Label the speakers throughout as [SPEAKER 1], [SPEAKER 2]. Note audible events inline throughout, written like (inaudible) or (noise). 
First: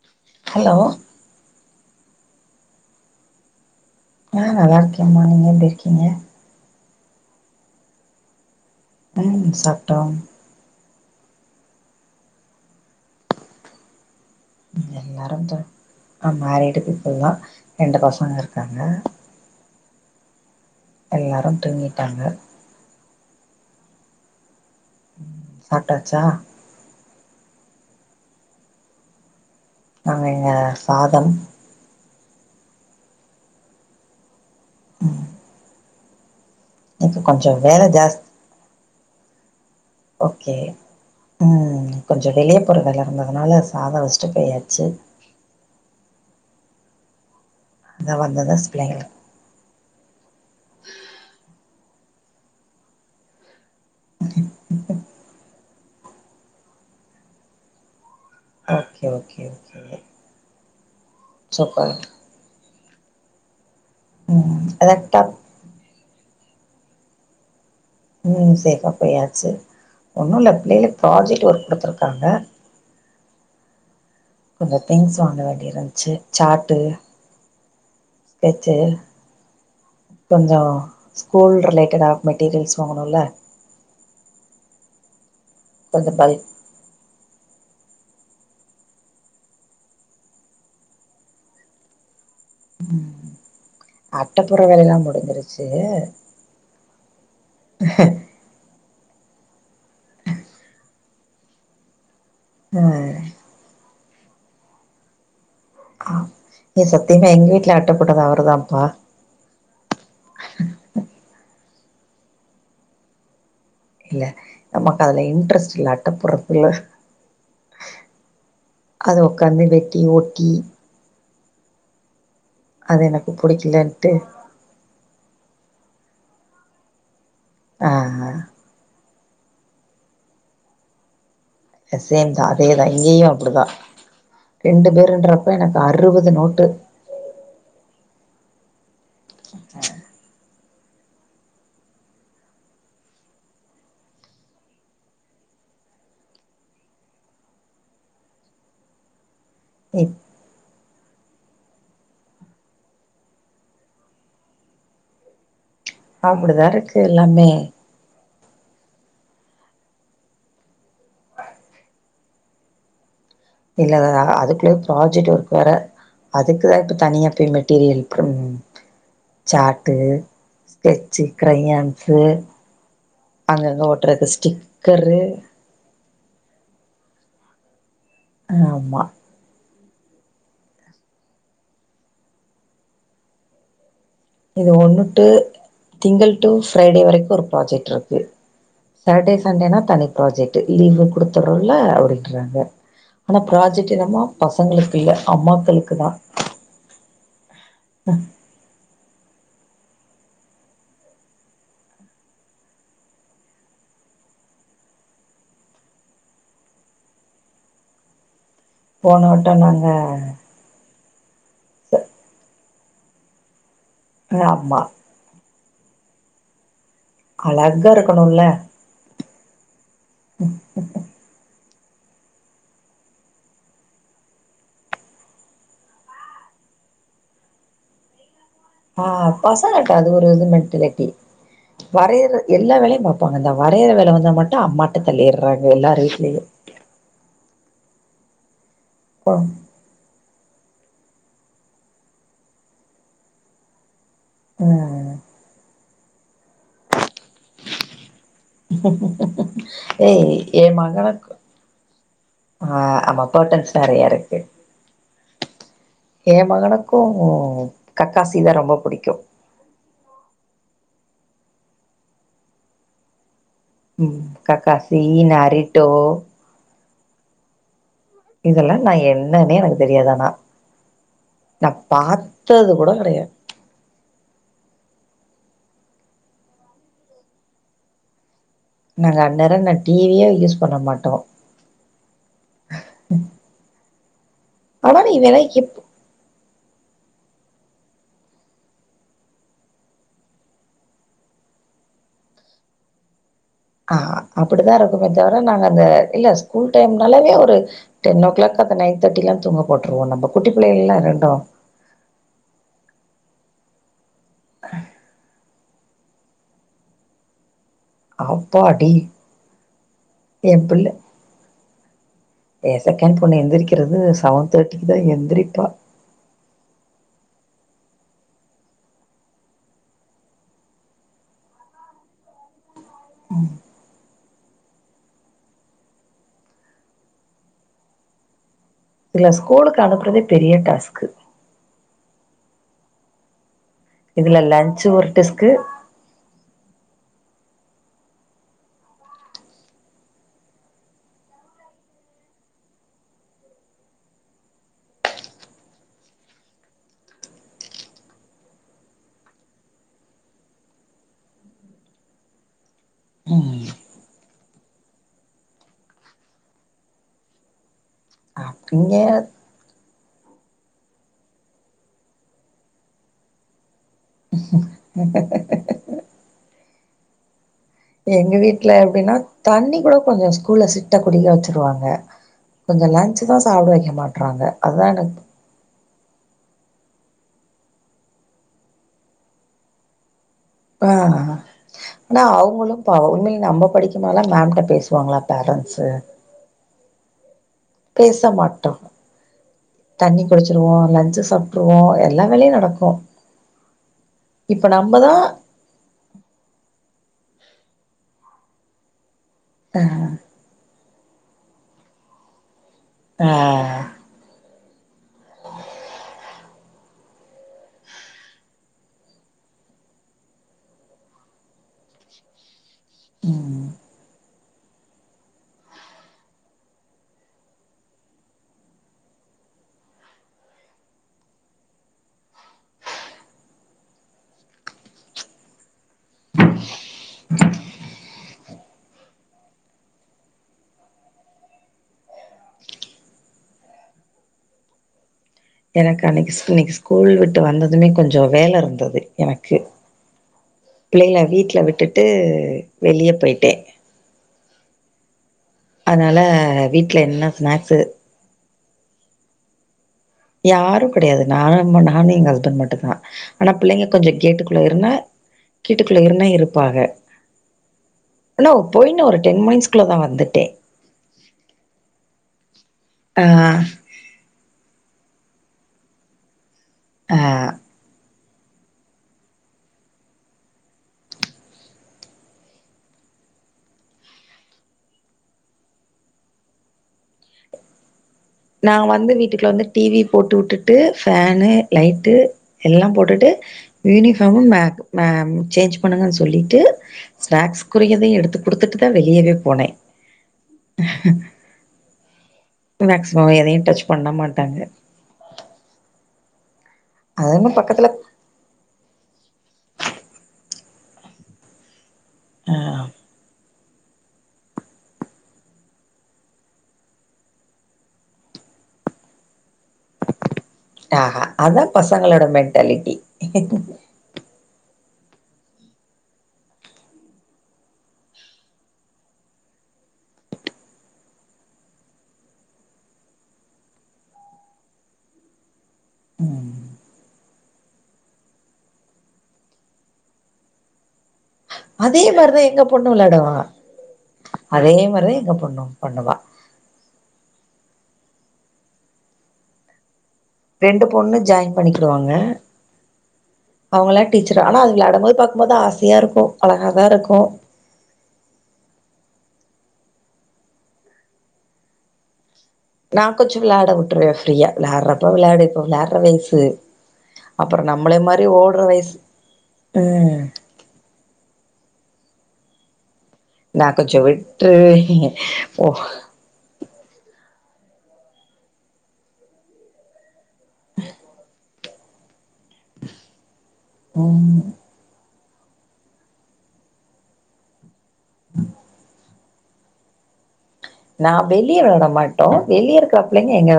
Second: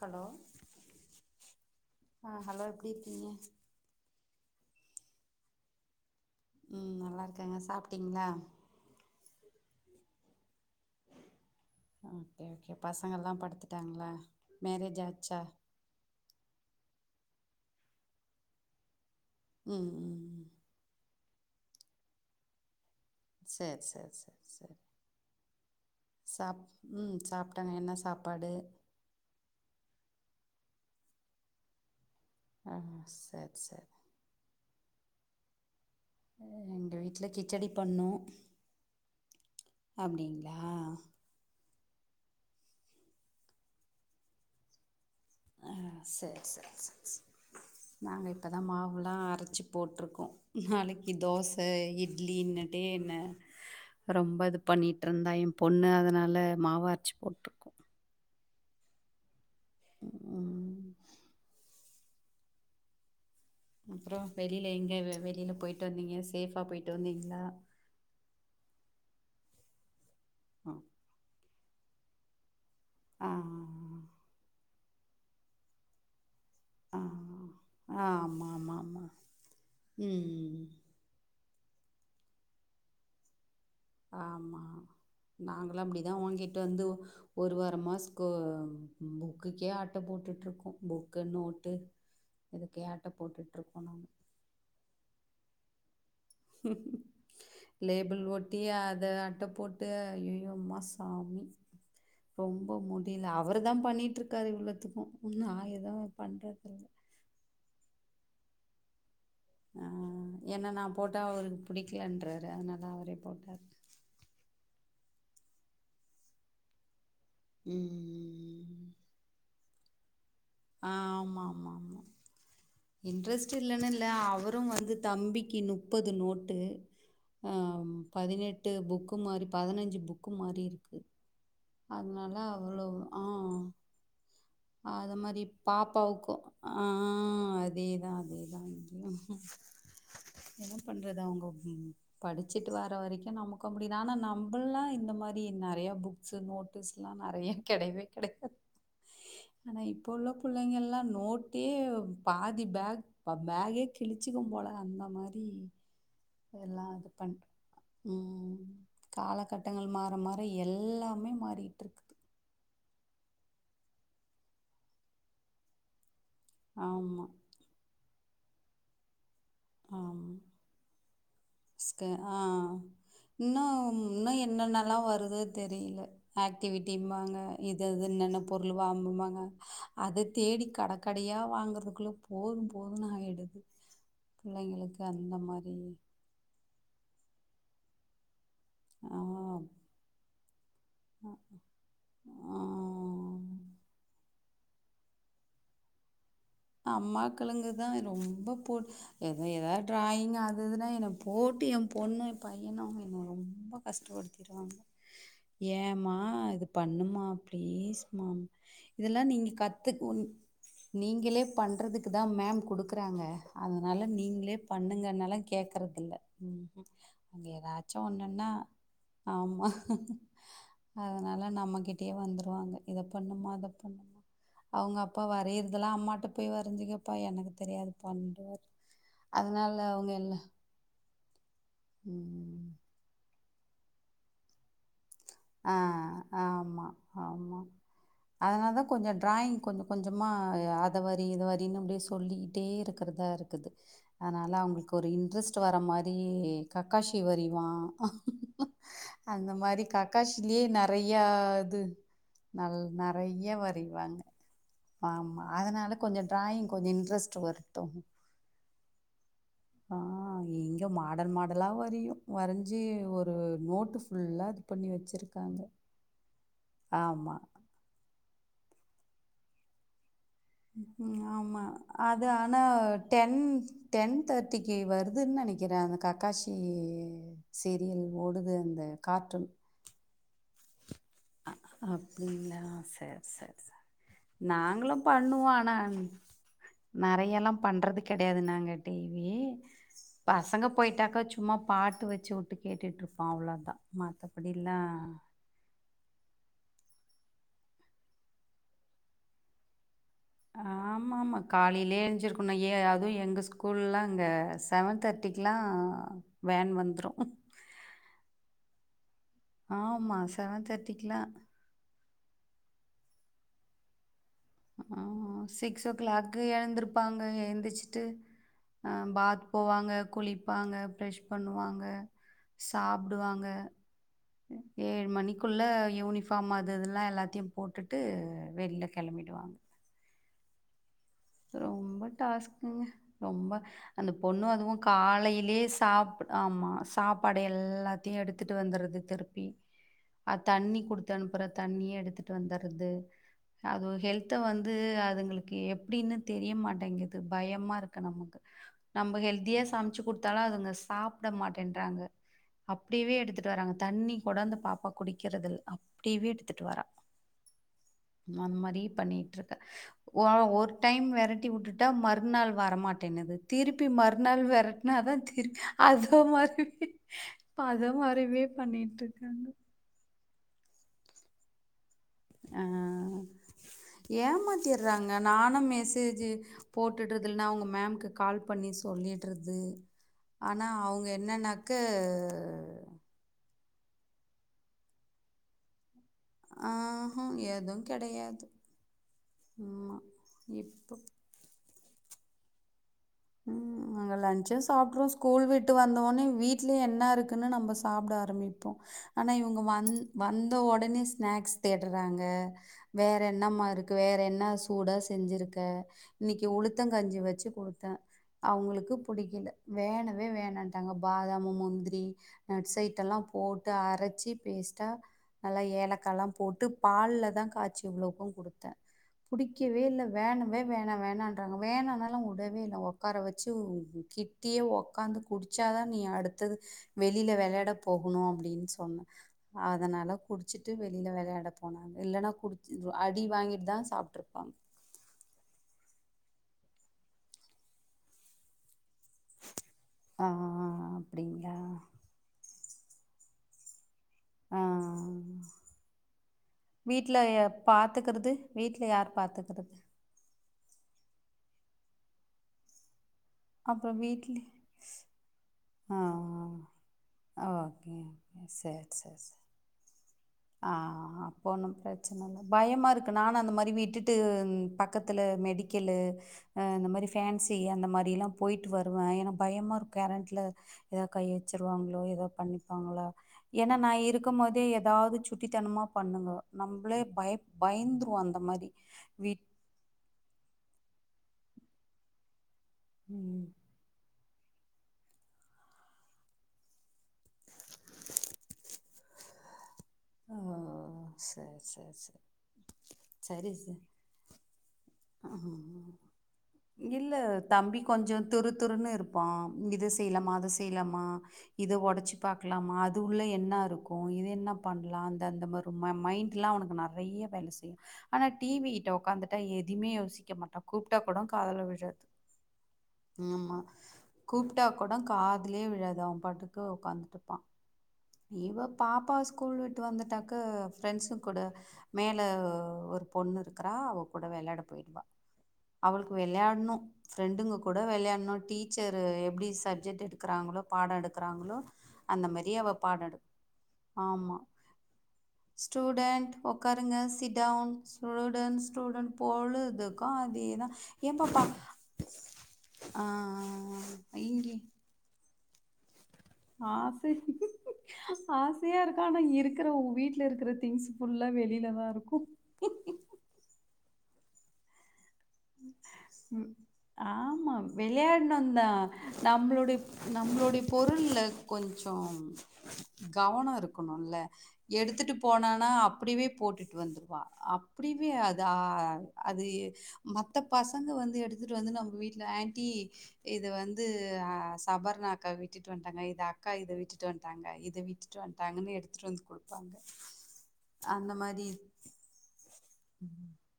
[SPEAKER 1] Hello
[SPEAKER 2] hello
[SPEAKER 1] ஆஹ் hello எப்படி இருக்கீங்க
[SPEAKER 2] ஆஹ் நல்லா இருக்கேன்ம்மா நீங்க எப்படி இருக்கீங்க
[SPEAKER 1] ம் நல்லாருக்காங்க சாப்பிட்டீங்களா
[SPEAKER 2] உம் சாப்பிட்டோம்
[SPEAKER 1] ஓகே ஓகே பசங்கல்லாம் படுத்துட்டாங்களா மேரேஜ் ஆச்சா
[SPEAKER 2] எல்லாரும் தான் அயம் மேரிட்டு இப்பல்லாம் ரெண்டு பசங்க இருக்காங்க
[SPEAKER 1] உம் உம் உம்
[SPEAKER 2] எல்லாரும் தூங்கிட்டாங்க
[SPEAKER 1] சரி சரி சரி சரி
[SPEAKER 2] சாப்ட்டாச்சா
[SPEAKER 1] சப்ப உம் சாப்பிட்டாங்க என்ன சாப்பாடு
[SPEAKER 2] பண்ணீங்க சாதம்
[SPEAKER 1] ஆஹ சரி சரி
[SPEAKER 2] உஹம்
[SPEAKER 1] எங்க
[SPEAKER 2] இன்னைக்கு
[SPEAKER 1] வீட்ல
[SPEAKER 2] கொஞ்சம்
[SPEAKER 1] கிச்சடி
[SPEAKER 2] வேலை
[SPEAKER 1] பண்ணோ
[SPEAKER 2] ஜாஸ்தி ஓகே
[SPEAKER 1] அப்டிங்களா
[SPEAKER 2] உம் கொஞ்சம் வெளிய போற வேலா இருந்ததுனால சாதம் வச்சுட்டு போயாச்சு
[SPEAKER 1] ஆஹ் சரி சரி
[SPEAKER 2] அதா
[SPEAKER 1] நாங்கள்
[SPEAKER 2] வந்தது
[SPEAKER 1] இப்பதான்
[SPEAKER 2] பிள்ளைங்களுக்கு
[SPEAKER 1] மாவுல்லாம் அரைச்சி போட்டிருக்கோம் நாளைக்கு தோசை இட் இன்னைக்கு டே என்ன ரொம்ப இது பண்ணிட்டு இருந்தன் பொண்ணு அதனால மாவு அரிச்சு போட்ருக்கோம்
[SPEAKER 2] ஓகே ஓகே
[SPEAKER 1] உம்
[SPEAKER 2] சாப்பாடு
[SPEAKER 1] அப்பறம் வெளியில எங்க
[SPEAKER 2] கரெக்டா
[SPEAKER 1] வெளியில போயிட்டு வந்தீங்க சேஃபா போயிட்டு வந்தீங்களா
[SPEAKER 2] உம் சேப்பா போயாச்சு ஒன்னும் இல்ல
[SPEAKER 1] ஆ.
[SPEAKER 2] பிள்ளைங்க ப்ராஜெக்ட் ஒர்க் குடுத்துருக்காங்க
[SPEAKER 1] ஆஹ்ம்
[SPEAKER 2] கொஞ்சம் திங்க்ஸ் வாங்க வேண்டியது இருந்துச்சு சாட்டு
[SPEAKER 1] ஆ. ஆ, ஆமா, ஆமா,
[SPEAKER 2] ஸ்கெட்சு
[SPEAKER 1] ஆமா. ம்.
[SPEAKER 2] கொஞ்சம் ஸ்கூல் ரிலேட்டடா மெட்டீரியல்ஸ் வாங்கணுல்ல
[SPEAKER 1] ஆமா நாங்களு
[SPEAKER 2] கொஞ்சோ
[SPEAKER 1] அப்டிதா
[SPEAKER 2] பல்க்
[SPEAKER 1] வாங்கிட்டு வந்து ஒரு வாரமா பு புக்குக்கே அட்ட போட்டுட்டு இருக்கோ புக்கு நோட்டு இதுக்கே ஆட்ட
[SPEAKER 2] உம்
[SPEAKER 1] போட்டுட்டுருக்கோம் நாங்க.
[SPEAKER 2] அட்டப் போற வேலயெல்லா முடுஞ்சுருச்சு ச்சு
[SPEAKER 1] லேபிள் ஒட்டி அத அட்ட போட்டு அய்யயோ அம்மா சாமி ரொம்ப
[SPEAKER 2] ஆ
[SPEAKER 1] முடியல அவரு தா பண்ணிட்டு இருக்காது இவ்ளதுக்கு ஒன்னு ஆறு
[SPEAKER 2] நீ சத்தியமா எங்க வீட்லா கஷ்டப்பட்டது அவருதாப்பா
[SPEAKER 1] ஆ ஏன்னா நா போட்டா அவரு புடிக்கலன்றாரு அதனால அவரே போட்டார்
[SPEAKER 2] இல்ல நமக்கு அதுல இன்ட்ரெஸ்ட் இல்ல அட்டப் போட்ரதுல
[SPEAKER 1] ம்
[SPEAKER 2] அத ஒக்காந்து வ டி ஒட்டி
[SPEAKER 1] ஆ ஆமா
[SPEAKER 2] அது எனக்கு
[SPEAKER 1] இன்ட்ரெஸ்ட்டு இல்லன்னு இல்ல
[SPEAKER 2] புடிக்கலன்ட்டு
[SPEAKER 1] அவரு வந்து தம்பிக்குன்னு முப்பது நோட்டு ஆ பதினெட்டு புக்கு புக்கு மாரி பதினஞ்சு புக்கு மாரி இருக்குது
[SPEAKER 2] சேம் தா அதேதா இங்கேயு
[SPEAKER 1] ஆ
[SPEAKER 2] அப்டிதா ரெண்டு பேருன்றப்ப எனக்கு அறுவது
[SPEAKER 1] பாப்பாவுக்கு
[SPEAKER 2] நோட்டு
[SPEAKER 1] ஆ அதே அதா அதேதா இ என்ன பண்றது அவுங்க படுச்சுட்டு வர்ற வரைக்கு நமக்கு அ முடி ஆனா நம்மல்லா இந்த மாரி நெறய புக்ஸ் நோட் புக்ஸ் எல்லா நெறய கெடயவே கெடயாது ஆனா இப்போ
[SPEAKER 2] இப்
[SPEAKER 1] உள்ள புள்ளைங்கல்லா நோட்டே பாதி பேக் பேக்கே கிழிச்சிக்கும் போல அந்த மாரி
[SPEAKER 2] அப்டிதா இருக்கு எல்லாமே
[SPEAKER 1] ம் காலகட்டங்கள் மாற மாற எல்லாமே மாறிட்டு இருக்குது
[SPEAKER 2] இல்ல இல்ல அதுக்குள்ளயே ப்ராஜெக்ட் ஒர்க் வேற அதுக்குதா இப்ப
[SPEAKER 1] ஆமா
[SPEAKER 2] தனியா போய் மெட்டீரியல் அப்புறம் சாட்டு ஸ்கெச்
[SPEAKER 1] ஸ்க் ஆ இன்னு
[SPEAKER 2] அங்கங்க ஒட்டுறக்கு
[SPEAKER 1] இன்னு என்னென்னல்லா
[SPEAKER 2] ஸ்டிக்கரு
[SPEAKER 1] வருதோ தெரியல ஆக்டிவிட்டி மாரி ஆ இ இது என்னென்ன பொருள்
[SPEAKER 2] ஆமா
[SPEAKER 1] வாங்குபாங்க அத தேடி கடைக்கடையா வாங்கறதுக்குள்ள போது போதுன்னு ஆயிடுது
[SPEAKER 2] இது
[SPEAKER 1] பிள்ளைங்களுக்கு
[SPEAKER 2] ஒன்னு டு
[SPEAKER 1] அந்த மாரி
[SPEAKER 2] திங்கள் டு ஃப்ரைடே வரைக்கு ஒரு ப்ராஜெக்ட் இருக்கு
[SPEAKER 1] ஆ
[SPEAKER 2] சட்டர்டே சண்டேனா தனி ப்ராஜெக்ட் லீவு குடுத்துரோல அப்பிடின்றாங்க ஆனா
[SPEAKER 1] ஆ
[SPEAKER 2] ப்ராஜெக்ட் என்னமோ பசங்களுக்கு இல்ல அம்மாக்களுக்கு தா
[SPEAKER 1] அம்மா கிழங்குதா ரொம்ப போ எதாது டிராயிங் அது இதுன்னா என்ன போட்டு ஏ பொண்ணு ஏ பையனு என்ன ரொம்ப கஷ்டப்படுத்திடுவாங்க ஏமா இது பண்ணுமா ப்ளீஸ்மா
[SPEAKER 2] போன
[SPEAKER 1] இதெல்லாம் நீங்கள்
[SPEAKER 2] விட்டம் நாங்க
[SPEAKER 1] கற்று நீங்களே பண்றதுக்குதா மேம் குடுக் க்கறாங்க அதனால நீங்களே
[SPEAKER 2] ஆமா
[SPEAKER 1] பண்ணுங்கனாலா கேக் தரதில்ல ம்
[SPEAKER 2] அழகா
[SPEAKER 1] ஏதாச்சு
[SPEAKER 2] இருக்கணும்ல
[SPEAKER 1] ஒன்னுன்னா ஆமா அதனால நம்ம கிட் டனே வந்துருவாங்க இத பண்ணுமா பண்ணுமா அவுங்க அப்பா வரையறதெல்லா அம்மாட்டு போய் வரைஞ்சுக்கப்பா எனக்கு தெரியாதுபா இன்ருவே
[SPEAKER 2] ஆ பசங்கட்ட அது ஒரு இது மென்லிட்டி வரையற
[SPEAKER 1] ம்.
[SPEAKER 2] எல்லா வேலையு பாப்பா அந்த வரையிற வேல வந்த மட்டு அம்மாட்
[SPEAKER 1] ஆ ஆமா ஆமா அதனதா கொஞ்ச
[SPEAKER 2] ம்
[SPEAKER 1] டிராயிங் கொஞ்ச கொஞ்சமா அ அத வரி இத வாரின்னு அப்பிடியே சொல்லிட்டே இருக்கிறதா இருக்குது அதனால அவங்களுக்கு ஒரு
[SPEAKER 2] ம்
[SPEAKER 1] இன்ட்ரெஸ்ட் வர மாரி ஏ கக்காஷ் ஈ வரிவா அந்த மாரி கா
[SPEAKER 2] ஏய்
[SPEAKER 1] கக்காலயே
[SPEAKER 2] ஏ
[SPEAKER 1] நறைய
[SPEAKER 2] மகனுக்கு
[SPEAKER 1] இது
[SPEAKER 2] ஆ ஆமா
[SPEAKER 1] நறையா
[SPEAKER 2] பர்ட்டன்ஸ் நெறைய
[SPEAKER 1] வரைவாங்க
[SPEAKER 2] இருக்கு
[SPEAKER 1] ஆமா அதனால கொஞ்ச
[SPEAKER 2] ஏ
[SPEAKER 1] டிராயிங் கொஞ்ச
[SPEAKER 2] மகனுக்கு
[SPEAKER 1] இன்ட்ரெஸ்ட் வருட்டு
[SPEAKER 2] கக்காசி தா ரொம்ப புடிக்கு
[SPEAKER 1] ஆ ங்க மா டல் மாடலா வரையு வரஞ்சி ஒரு நோட்டு ஃபுல்லா
[SPEAKER 2] சீ நரிட்டோ
[SPEAKER 1] ஆமா
[SPEAKER 2] இதுல நா என்னன்னே எனக்கு தெரியாதானா
[SPEAKER 1] ஆமா அது ஆனா
[SPEAKER 2] கூட கெடையாது
[SPEAKER 1] டென் டென் தேர்ட்டிக்கு வருது அதுன்னு நனைக்கிறே அந்த கக்காசி சீரியல் ஓடுது அந்த
[SPEAKER 2] நாங்க
[SPEAKER 1] கார்ட்டூன்
[SPEAKER 2] அண்ணர ந டிவியே யூஸ் பண்ண மாட்
[SPEAKER 1] அப்டிங்களா சரி சரி நாங்களு
[SPEAKER 2] ஆனாலு இவெல்லா
[SPEAKER 1] பண்ணுவோ
[SPEAKER 2] எப்
[SPEAKER 1] ஆனா நறையல்லா பண்றது கிடையாது நாங்க டிவி பசங்க போய்ட்டாக்கா சும்மா பாட்டு வச்சு விட்டு கேட்டுட்ருப்போ அவ்ளோதா
[SPEAKER 2] ஆ அப்டிதா
[SPEAKER 1] மத்தபடில்லா
[SPEAKER 2] இருக்குமே தவிர நாங்க அந்த இல்ல ஸ்கூல் டைம்னாலேமே ஒரு டென் ஓ கிளாக் அத நைன் தேர்டிலா தூங்கப்போட்
[SPEAKER 1] ஆமா ஆமா காலைலயே எஞ்சிக்கனோ ஏ அது எங்க ஸ்கூல்லா அங்க செவன் தேட்டிக் லா வேன் வந்துரு
[SPEAKER 2] அப்பாடி
[SPEAKER 1] ஆமா
[SPEAKER 2] எ
[SPEAKER 1] செவன்
[SPEAKER 2] புள்ள
[SPEAKER 1] தேர்ட்டிக்குலா
[SPEAKER 2] ஏ செகண்ட் பொண்ணு எந்திரிக்கிறது செவன் தேட்டிக்கு தா எந்திரிப்பா
[SPEAKER 1] ப்பாங்க எழுந்திச்சிட்டு ஆ பாத் போவாங்க குளிப்பாங்க ப்ரெஷ் பண்ணுவாங்க சாப்பிடுவாங்க ஏழு மணிக்குள்ள யூனிஃபார்ம் அது இதெல்லா எல்லாத்தையு போட்டுட்டு வெளில
[SPEAKER 2] இல்ல
[SPEAKER 1] கிளம்பிடுவாங்க
[SPEAKER 2] ஸ்கூலுக்கு அனுப்புறதே பெரிய டாஸ்கு
[SPEAKER 1] ரொம்ப டாஸ்குங் ரொம்ப அந்த
[SPEAKER 2] இதுல
[SPEAKER 1] பொண்ணு அதுவு
[SPEAKER 2] லன்ச் ஒரு டாஸ்க்கு
[SPEAKER 1] காலையிலேயே சாப்படா ஆமா சாப்பாடு எல்லாத்தையு எடுத்துட்டு வந்துற்றது திருப்பி அ தண்ணி குடுத்து அனுப்புற தண்ணியே எடுத்துட்டு வந்துடுறது அது ஹெல்த்த வந்து அதுங்களுக்கு எப் எப்படின்னு தெரிய மாட்டேங்குது பயமா இருக்கு நமக்கு நம்ம ஹெல்தியா சமைச்சு குடுத்தாலு அதுங்க சாப்பிட மாட்டேன்றாங்க அப்டியேவே எடுத்துட்டு
[SPEAKER 2] ம்
[SPEAKER 1] வராங்க தண்ணி குடந்த பாப்பா குடிக்கிறது இல்ல அப்படியேவே எடுத்துட்டு வாரா ம் அந்த மாரி
[SPEAKER 2] இங்க
[SPEAKER 1] பண்ணிட்ருக்க ஓ ஒரு டைம் வெரட்டி வுட்டுட்டா மறுநாள் வரமாட்டேன்னுது திரு ப்பி மறுநாள் வெரட்னாதா திரு அது மாரி
[SPEAKER 2] எங்க வீட்ல எப்டின்னா
[SPEAKER 1] பண்ணிட்டுருக்காங்க.
[SPEAKER 2] தண்ணி கூட கொஞ்ச ஸ்கூல்ல ஸ்ட்ரிட்டா குடிக்க வச்சுருவாங்க
[SPEAKER 1] ஆ
[SPEAKER 2] கொஞ்சோ லன்ச் தா சாப்ட வைக்க மாட்றாங்க அதா
[SPEAKER 1] ஏமாத்திர்றாங்க
[SPEAKER 2] எனக்கு
[SPEAKER 1] நானு மெசேஜு போட்டுட்டு அதுல நா அவங்க மேம்க்கு கால் பண்ணி சொல்லிட்றது
[SPEAKER 2] ஆ ஆ ஆனா அவங்களு பாவோ உண்மையில் நம்ம படிக்கும்போதுல்லா மேம் கிட்ட பேசுவாங்களா பேரன்ட்ஸு
[SPEAKER 1] ம்ஹும் எ
[SPEAKER 2] பேச மாட்டோ
[SPEAKER 1] ஆமா.
[SPEAKER 2] தண்ணி குடிச்சிருவோ
[SPEAKER 1] இப்போ
[SPEAKER 2] லன்ச்சு சாப் ட்ருவோ எல்லா வேலையு நடக்கு
[SPEAKER 1] ம் நாங்க லன்ச்சு
[SPEAKER 2] இப்ப
[SPEAKER 1] சாப்ட்ருவோ
[SPEAKER 2] நம்மதா
[SPEAKER 1] ஸ்கூல் விட்டு வந்தோன்னே வீட்லயு என் ன இருக்குன்னு நம்ப சாப்ட ஆரம்பிப்போ ஆனா இவங்க
[SPEAKER 2] அ
[SPEAKER 1] வந் வந்த ஒடனே ஸ்நாக்ஸ் தேடறாங்க வேற
[SPEAKER 2] ஆ
[SPEAKER 1] என்னம்மா இருக்கு வேற என்ன கூட செஞ்சிருக்கே இன்னக்கி உளுத்தங் கஞ்சி வச்சு குடுத்தே அவங்களுக்கு புடிக்கல வேணவே வேணாட்டாங்க பாதாமு முந்திரி நட்ஸ் ஐ ட்டோலா
[SPEAKER 2] ம்
[SPEAKER 1] போட்டு அரைச்சி பேஸ்ட்டா நல்லா ஏலக்கால்லா போட்டு பால்லதா காச்சி இவ்ளோக்கு குடுத்தே புடிக்கவே இல்ல வேணவே வேணா வேணான்றாங்க வேணானாலு உடவே இல்ல ஒ உக்கார வச்சு கிட்டியே ஒக்காந்து குடிச்சாதா நீ அடுத்தது வெளில வெளையாட போகணு அப்டின்னு சொன்னே அதனால குடிச்சிட்டு வெளில வெளையாட போனாங்க இல்லன்னா குடிச்ச இது அடி வாங்கிட்டுதா சாப்ட்ருப்பாங்க
[SPEAKER 2] எனக்கு அன்னக்கி இன்னக்கி ஸ்கூல் விட்டு வந்ததுமே கொஞ்சோ வேல இருந்தது எனக்கு
[SPEAKER 1] ஆ
[SPEAKER 2] பிள்ளைகள
[SPEAKER 1] அப்படிங்களா
[SPEAKER 2] வீட்ல விட்டுட்டு வெளிய போயிட்டே
[SPEAKER 1] ஆ
[SPEAKER 2] அதனால வீட்ல என்ன ஸ்நாக்ஸு
[SPEAKER 1] பாத்துக்கறது
[SPEAKER 2] யாரு கெடையாது நானுமு நானு எங்க ஹஸ்பண்ட் மட்டுந்தா ஆனா பிள்ளைங்க
[SPEAKER 1] அப்புறம்
[SPEAKER 2] கொஞ்சம்
[SPEAKER 1] வீட்ல
[SPEAKER 2] கேட்டுக்குள்ள இருந்தா
[SPEAKER 1] ஆ
[SPEAKER 2] வீட்டுக்குள்ளயே இருப்பாங்க
[SPEAKER 1] ஓகே ஓகே
[SPEAKER 2] ஆனா போயி ஒரு டென் மினிட்ஸ் குள்ள தான் வந்து
[SPEAKER 1] ஆஹ் அப்போ ஒண்ணும் பிரச்சனை இல்ல பயமா இருக்கு
[SPEAKER 2] ஆ
[SPEAKER 1] நானும் அந்த மாதிரி விட்டுட்டு பக்கத்து மெடிக்கல்லு இந்த மாதிரி
[SPEAKER 2] ஆ
[SPEAKER 1] ஃபேன்சி அந்த மாதிரிலாம் போயிட்டு வருவேன் ஏன்னா பயமா இருக்கும் கரண்ட்ல ஏதாவது கை வச்சிருவாங்களோ ஏத பண்ணிப்பாங்களா ஏன்னா நான் இருக்கும் போதே ஏதாவது சுட்டித்தனமா பண்ணுங்க நம்மளே பய பயந்து
[SPEAKER 2] நா வந்து வீட்டுக்குள்ள வந்து டிவி போட்டு விட்டு விட்டுட்டு பேஃனு லைட்டு எல்லாம் போட்டுட்டு
[SPEAKER 1] ம்.
[SPEAKER 2] யூனிஃப அ மேக் மே சேஞ்ச் பண்ணுங்கன்னு சொல்லிட்டு ஸ்நாக்ஸ் குறியதையும் எடுத்துக் கொடுத்துட்டு தான் வெளியவே போனேன்
[SPEAKER 1] ஆஹ சேர் சேர்
[SPEAKER 2] எதையும் டச் பண்ண மாட்டாங்க
[SPEAKER 1] (unintelligible) இல்ல
[SPEAKER 2] அதுவு பக்கத்துல
[SPEAKER 1] தம்பிக் கொஞ்சம் துரு துருன்னு இருப்ப அப்ப இத செய்யலாமா அதை செய்யலாமா இத உடைச்சு
[SPEAKER 2] ஆ
[SPEAKER 1] பாக்கலாமா அது உள்ள என்ன இருக்கும் இருக்கும் இது என்ன பண்ணலாம் அந்த மைண்ட்லாம்க்கு நிறைய வேலை செய்யும் ஆனா டிவி உக்காந்து எதுவுமே யோசிக்க மாட்ட
[SPEAKER 2] ஆஹஹா அதான் பசங்களோட மென்டாலிட்டி
[SPEAKER 1] ஆமா கூப்ட்டா கூட காதுலேயே விழாது அவன் பாட்டுக்கு உட்காந்துட்டுப்பா இவ பாப்பா ஸ்கூல் விட்டு வந்துட்டாக்க ஃப்ரெண்ட்ஸம் கூட மேல ஒரு பொண்ணு இருக்கிறா அவ கூட விளையாட போயிடுவான் அவளுக்கு
[SPEAKER 2] ம்
[SPEAKER 1] விளையாடணும் ஃப்ரெண்டுங்க கூட விளையாடணும் டீச்சர் எப்படி சப்ஜெட் எடுக்கிறாங்களோ ப பாடம் எடு
[SPEAKER 2] அதே மாதிரிதான் எங்க பொண்ணு
[SPEAKER 1] எடு
[SPEAKER 2] விளையாடுவ
[SPEAKER 1] ஆமாம்
[SPEAKER 2] அதே மாதிரி எங்க பொண்ணு பண்ணுவா
[SPEAKER 1] ஸ்டவுன் ஸ்டூடென் ஸ்டூடண்ட் போல இது ஓகே அதுதான்
[SPEAKER 2] ரெண்டு
[SPEAKER 1] ஏன்
[SPEAKER 2] பொண்ணு
[SPEAKER 1] பாப்பா
[SPEAKER 2] ஜாயின் பண்ணிக்கிடுவாங்க
[SPEAKER 1] ஆஹ் இங்க
[SPEAKER 2] பாக்க ஆசையா இருக்கு அழகாதா
[SPEAKER 1] ஆசை
[SPEAKER 2] இருக்கு
[SPEAKER 1] ஆசையா இருக்க ஆனா இங்க இருக் இருக்குற உங்க வீட்ல இருக்கிற திங்ஸ் புல்லா வெளிலதா இருக்கு
[SPEAKER 2] நா கொஞ்சோ விளாட விட்ருவே ஃப்ரியா வெளயாடுற
[SPEAKER 1] ஆமா
[SPEAKER 2] அப்புறோ நம்மள மாரி
[SPEAKER 1] வெளயாடணு
[SPEAKER 2] ஓடுற
[SPEAKER 1] தா
[SPEAKER 2] வயசு
[SPEAKER 1] நம்மளுடைய
[SPEAKER 2] ம்
[SPEAKER 1] நம்மளுடைய பொருள்ள கொஞ்சோ கவனோ
[SPEAKER 2] நா கொஞ்சோ
[SPEAKER 1] இருக்கணுல
[SPEAKER 2] விட்ருவே
[SPEAKER 1] எடுத்துட்டு போனானா
[SPEAKER 2] ஓ
[SPEAKER 1] அப்டியவே போட்டுட்டு வந்துரு ஆமா அப்டியவே அதா அது மாக் அந்த பசங்க வந்து எடுத்துட்டு வந்து நம்ம வீட்ல ஆன்டி இது வந்து ஆ
[SPEAKER 2] ம்
[SPEAKER 1] சபர்னா அக்கா விட்டுட்டு வட்டாங்க இத அக்கா இத விட்டுட்டு வந்துட்டாங்க இத விட்டுட்டு வந்தாங்கன்னு எடுத்துட்டு வந்து குடுப்பாங்க
[SPEAKER 2] நா
[SPEAKER 1] அந்த மாரி
[SPEAKER 2] வெளியே விளாட மாட்டோ வெளியே இருக்குற பிள்ளைங்க எங்க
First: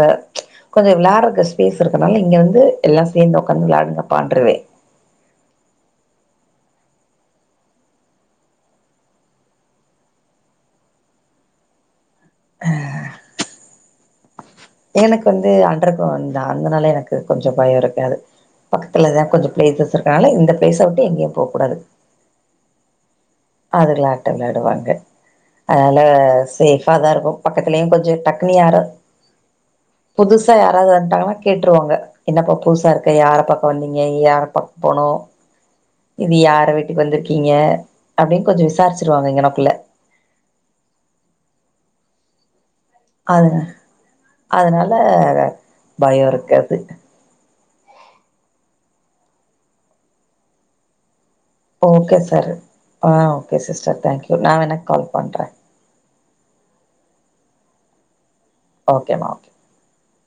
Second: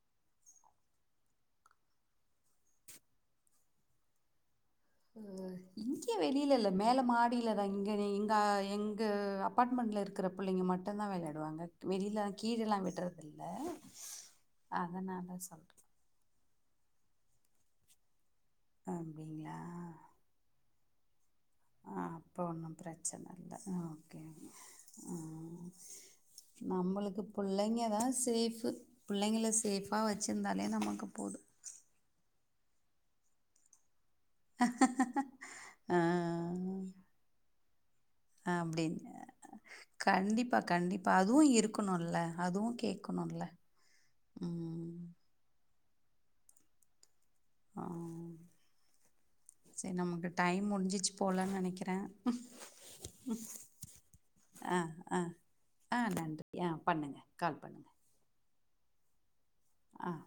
[SPEAKER 2] கொஞ்சோ வெளாடுறத்து ஸ்பேஸ் இருக்கனால இங்க வந்து எல்லா சேந்து ஒட்காந்து வெளயாடுங்கப்பான்றுவே
[SPEAKER 1] இங்க வெளியில இல்ல மேல மாடியிலதா இங்க எங்க எங்க அப்பாட்மெண்ட்ல இருக்குற புள்ளைங்க மட்டுந்தா வெளயாடுவாங்க வெளியில கீழல்லா விட்றது இல்ல அ
[SPEAKER 2] எனக்கு வந்து அன்டர்க்கிரவுண்டுதா அதனால எனக்கு கொஞ்சோ பயோ இருக்காது பக்கத்துலதா கொஞ்சோ
[SPEAKER 1] அப்படிங்களா
[SPEAKER 2] பிளேசஸ் இருக்கனால இந்த பிளேஸ எங்கே போக
[SPEAKER 1] ஆ அப்ப ஒன்னு பிரச்
[SPEAKER 2] அதுல அட்டன்டர் வந்து
[SPEAKER 1] ம்
[SPEAKER 2] அதனால சேஃபா தா
[SPEAKER 1] நம்மளுக்கு
[SPEAKER 2] இருக்கு
[SPEAKER 1] பிள்ளைங்க
[SPEAKER 2] பக்கத்தலயு
[SPEAKER 1] தான்
[SPEAKER 2] கொஞ்சோ டக்குனு
[SPEAKER 1] சேஃபு
[SPEAKER 2] யாரா
[SPEAKER 1] பிள்ளைங்கள சேஃபாக
[SPEAKER 2] புதுசா
[SPEAKER 1] வச்சுருந்தாலே
[SPEAKER 2] யாராவது
[SPEAKER 1] நமக்கு
[SPEAKER 2] வந்துட்டாங்னா
[SPEAKER 1] போதும்
[SPEAKER 2] கேட்ருவாங்க என்னப்ப புதுசா இருக்க யார பாக்க வந்திங் ங்க யார பாக்க போனோ இது யார
[SPEAKER 1] ஆ
[SPEAKER 2] வீட்டுக்கு வந்துருக்கீங்க அப்டின் கொஞ்சோ விசாரிச்சிருவாங்க இங்ஙனக்குள்ள
[SPEAKER 1] ப்ப கண்டிப்பா அதுவு இருக்கணுல்ல அதுவு
[SPEAKER 2] அவ்ளதா அதனால பயோ இருக்காது
[SPEAKER 1] ஆ சரி நமக்கு டைம் முடிஞ்சிச்சு போலன்னு நினைக்கிறேன்
[SPEAKER 2] ஓகே சரி ஆ ஓகே சிஸ்டர் தேங்க்யூ நான் எனக்கு கால் பண்றேன்
[SPEAKER 1] யா பண்ணுங்க கால் பண்ணுங்க
[SPEAKER 2] ஓகேமா ஓகே
[SPEAKER 1] ஆஹ